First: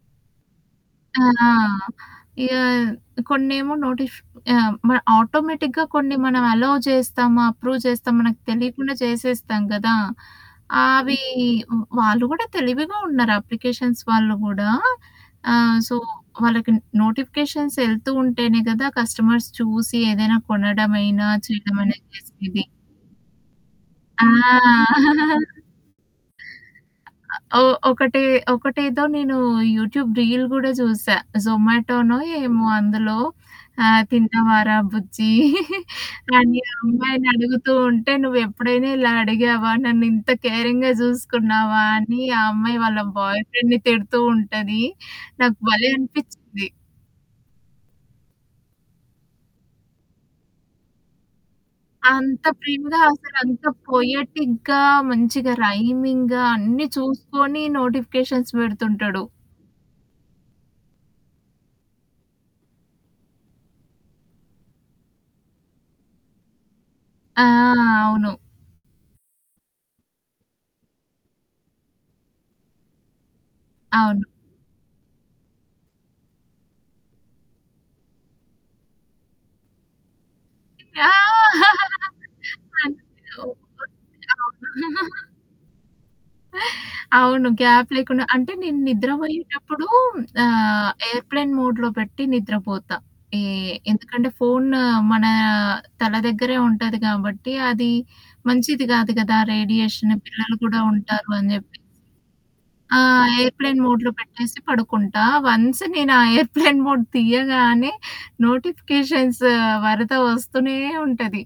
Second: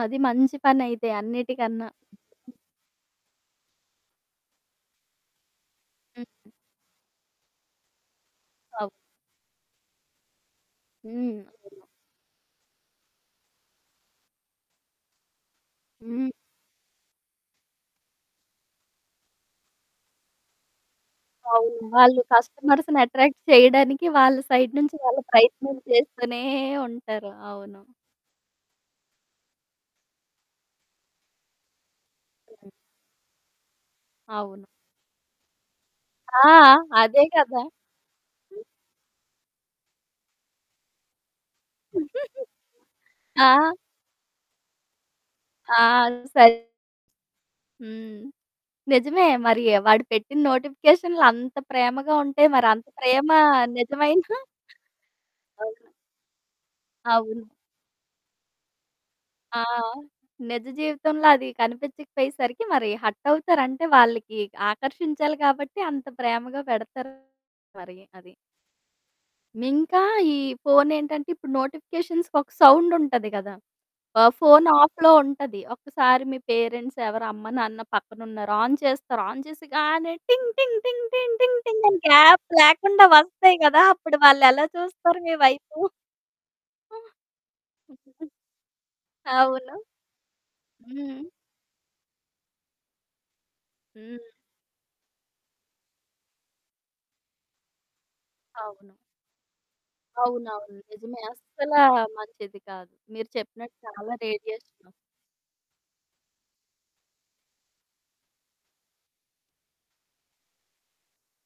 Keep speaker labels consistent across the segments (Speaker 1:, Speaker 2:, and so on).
Speaker 1: అది మంచి పనైతే
Speaker 2: ఆ!
Speaker 1: అన్నిటికన్నా.
Speaker 2: ఇగ కొన్నేమో నోటిఫ్ ఆహ్, మన్ ఆటోమేటిక్‌గా కొన్ని మన
Speaker 1: హ్మ్.
Speaker 2: అలౌ చేస్తామా, అప్రూవ్ చేసామా మనకు
Speaker 1: అవు
Speaker 2: తెలియకుండా చేసేస్తాం కదా! ఆవి
Speaker 1: హ్మ్, అవును.
Speaker 2: వాళ్ళు కూడా తెలివిగా ఉన్నారు, అప్లికేషన్స్ వాళ్ళు కూడా. ఆహ్, సో,
Speaker 1: హ్మ్.
Speaker 2: వాళ్ళకి నోటిఫికేషన్సెళ్తూ ఉంటేనే కదా! కస్టమర్స్ చూసి ఏదైనా కొనడమైనా,
Speaker 1: అవును.
Speaker 2: చేయడమైనా
Speaker 1: వాళ్ళు
Speaker 2: చేసేది.
Speaker 1: కస్టమర్స్‌ని అట్రాక్ట్ చేయడానికి
Speaker 2: ఆ!
Speaker 1: వాళ్ళ సైడ్ నుంచి వాళ్ళ ప్రయత్నం చేస్తూనే ఉంటారు.
Speaker 2: ఒ
Speaker 1: అవును.
Speaker 2: ఒకటే ఒకటేదో నేను యూట్యూబ్ రీల్ కూడా చూసా. జొమాటోనో ఏమో
Speaker 1: హ్మ్.
Speaker 2: అందులో ఆహ్,
Speaker 1: అవును.
Speaker 2: తిన్నావారా బుజ్జి
Speaker 1: ఆ!
Speaker 2: అని ఆ
Speaker 1: అదే
Speaker 2: అమ్మాయిని
Speaker 1: కదా!
Speaker 2: అడుగుతూ ఉంటే
Speaker 1: హ్మ్.
Speaker 2: "నువ్వెప్పుడైనా ఇలా అడిగావా? నన్నింత కేరింగ్‌గా చూసుకున్నావా?" అని ఆ అమ్మాయి వాళ్ళ బాయ్
Speaker 1: ఆ!
Speaker 2: ఫ్రెండ్‌ని తిడుతూ ఉంటది. నాకు భలే
Speaker 1: ఆ! సై
Speaker 2: అనిపించింది.
Speaker 1: హ్మ్. నిజమే. మరి వాడు పెట్టిన నోటిఫికేషనులంత ప్రేమగా ఉంటే,
Speaker 2: అంత
Speaker 1: మరంత
Speaker 2: ప్రీమగా,
Speaker 1: ప్రేమ
Speaker 2: అసలు అంత
Speaker 1: నిజమైనా
Speaker 2: పొయెటిక్‌గా, మంచిగా
Speaker 1: ఆ!
Speaker 2: రైమింగ్‌గా, అన్నీ
Speaker 1: అవును.
Speaker 2: చూసుకొని నోటిఫికేషన్స్ పెడుతుంటాడు.
Speaker 1: ఆ! నిజ జీవితంలో అది కనిపిచకపోయేసరికి మరి హర్టవుతారుంటే, వాళ్ళకి ఆకర్షించాలి కాబట్టి అంత ప్రేమగా పెడతారు.
Speaker 2: ఆ!
Speaker 1: మరి అది.
Speaker 2: అవును.
Speaker 1: ఇంకా ఈ ఫోనేంటంటే, ఇప్పుడు నోటిఫికేషన్స్‌కొక సౌండుంటది కదా! ఆ!
Speaker 2: అవును.
Speaker 1: ఫోను ఆఫ్‌లో ఉంటది. ఒకక్కసారి మీ పేరెంట్సెవరు అమ్మ, నాన్న పక్కనున్నారు. ఆన్ చేస్తారు. ఆన్ చేసేయగానే 'టింగ్ టింగ్ టింగ్ టింగ టింగ్ టింగ్' అని గ్యాప్ లేకుండా వస్తాయి కదా! అప్పుడు వాళ్ళెలా చూస్తారు
Speaker 2: [unintelligible]
Speaker 1: మీ వైపు?
Speaker 2: అవును. గ్యాప్ లేకుండా అంటే నేను
Speaker 1: అవును.
Speaker 2: నిద్రపోయ్యేటప్పుడు ఆహ్,
Speaker 1: హ్మ్.
Speaker 2: ఎయిర్‌ప్లేన్ మోడ్‌లో పెట్టి నిద్రపోతా. ఏ
Speaker 1: హ్మ్.
Speaker 2: ఎందుకంటే, ఫోను మన తల దెగ్గరే ఉంటది కాబట్టి, అది మంచిది
Speaker 1: అవును.
Speaker 2: గాదు కదా! రేడియేషను పిల్లలు
Speaker 1: అవునవును.
Speaker 2: కూడా
Speaker 1: నిజమే.
Speaker 2: ఉంటారు అని చెప్పి
Speaker 1: అస్సలా మంచిది కాదు.
Speaker 2: ఆ!
Speaker 1: మీరు చెప్పినట్టు
Speaker 2: ఎయిర్‌ప్లేన్ మోడ్‌లో
Speaker 1: చాలా
Speaker 2: పెట్టేసి
Speaker 1: రేడియేషన్.
Speaker 2: పడుకుంటా. వన్సు నేను ఆ ఎయిర్‌ప్లేన్ మోడ్ తీయ్యగానే నోటిఫికేషన్సు వరద ఒస్తూనే ఉంటది.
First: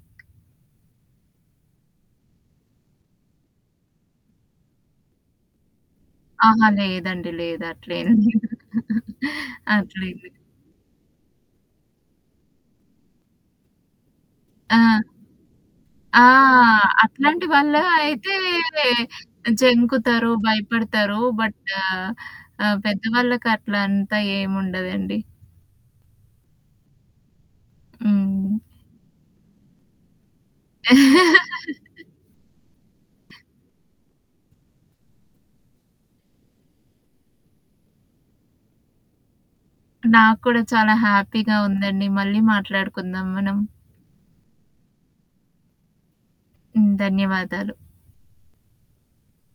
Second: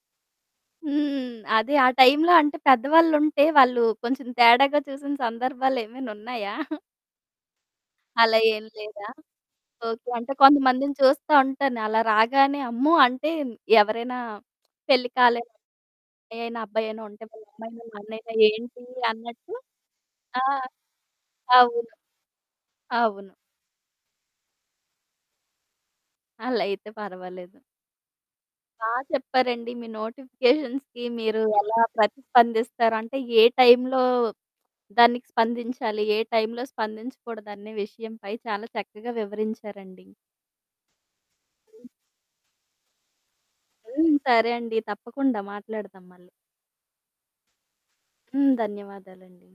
Speaker 1: హ్మ్. అదే ఆ టైంలో అంటే పెద్దవాళ్ళుంటే వాళ్ళు కొంచెం తేడాగా చూసిన సందర్భాలేమైనున్నాయా?
Speaker 2: అహా! లేదండి. లేదు. అట్ల ఏం
Speaker 1: అలా
Speaker 2: లేదు.
Speaker 1: ఏం లేదా?
Speaker 2: అట్ల
Speaker 1: ఓకే.
Speaker 2: ఏం లేదు.
Speaker 1: అంటే కొంతమందిని చూస్తా ఉంటాను. అలా రాగానే అమ్మో! అంటే ఎవరైనా
Speaker 2: ఆ!
Speaker 1: పెళ్లి కాలే
Speaker 2: ఆ!
Speaker 1: అమ్మయైనా, అబ్బాయైనా ఉంటే మా మా
Speaker 2: అట్లాంటి వాళ్ళు
Speaker 1: అమ్మాయినా మా అబ్బాయైనా
Speaker 2: అయితే
Speaker 1: ఏంటి
Speaker 2: వే
Speaker 1: అన్నట్టు
Speaker 2: జంకుతారు,
Speaker 1: ఆ!
Speaker 2: భయపడతారు. బట్టు
Speaker 1: అవును.
Speaker 2: ఆహ్,
Speaker 1: అవును.
Speaker 2: పెద్దవాళ్ళకట్ల అంతా ఏముండదండి.
Speaker 1: అలా అయితే పర్వాలేదు.
Speaker 2: హ్మ్.
Speaker 1: బా చెప్పారండి. మీ నోటిఫికేషన్స్‌కి మీరు ఎలా ప్రతిస్పందిస్తారు? అంటే ఏ టైంలో దానికి స్పందించాలి? ఏ టైంలో స్పందించకూడదనే విషయంపై చాలా చక్కగా వివరించారండి.
Speaker 2: నాకు కూడా చాలా హ్యాపీగా ఉందండి. మళ్ళీ మాట్లాడుకుందాం మనం.
Speaker 1: హ్మ్. సరే అండి. తప్పకుండా మాట్లాడతాం మళ్ళీ.
Speaker 2: హ్మ్. ధన్యవాదాలు.
Speaker 1: హ్మ్. ధన్యవాదాలండి.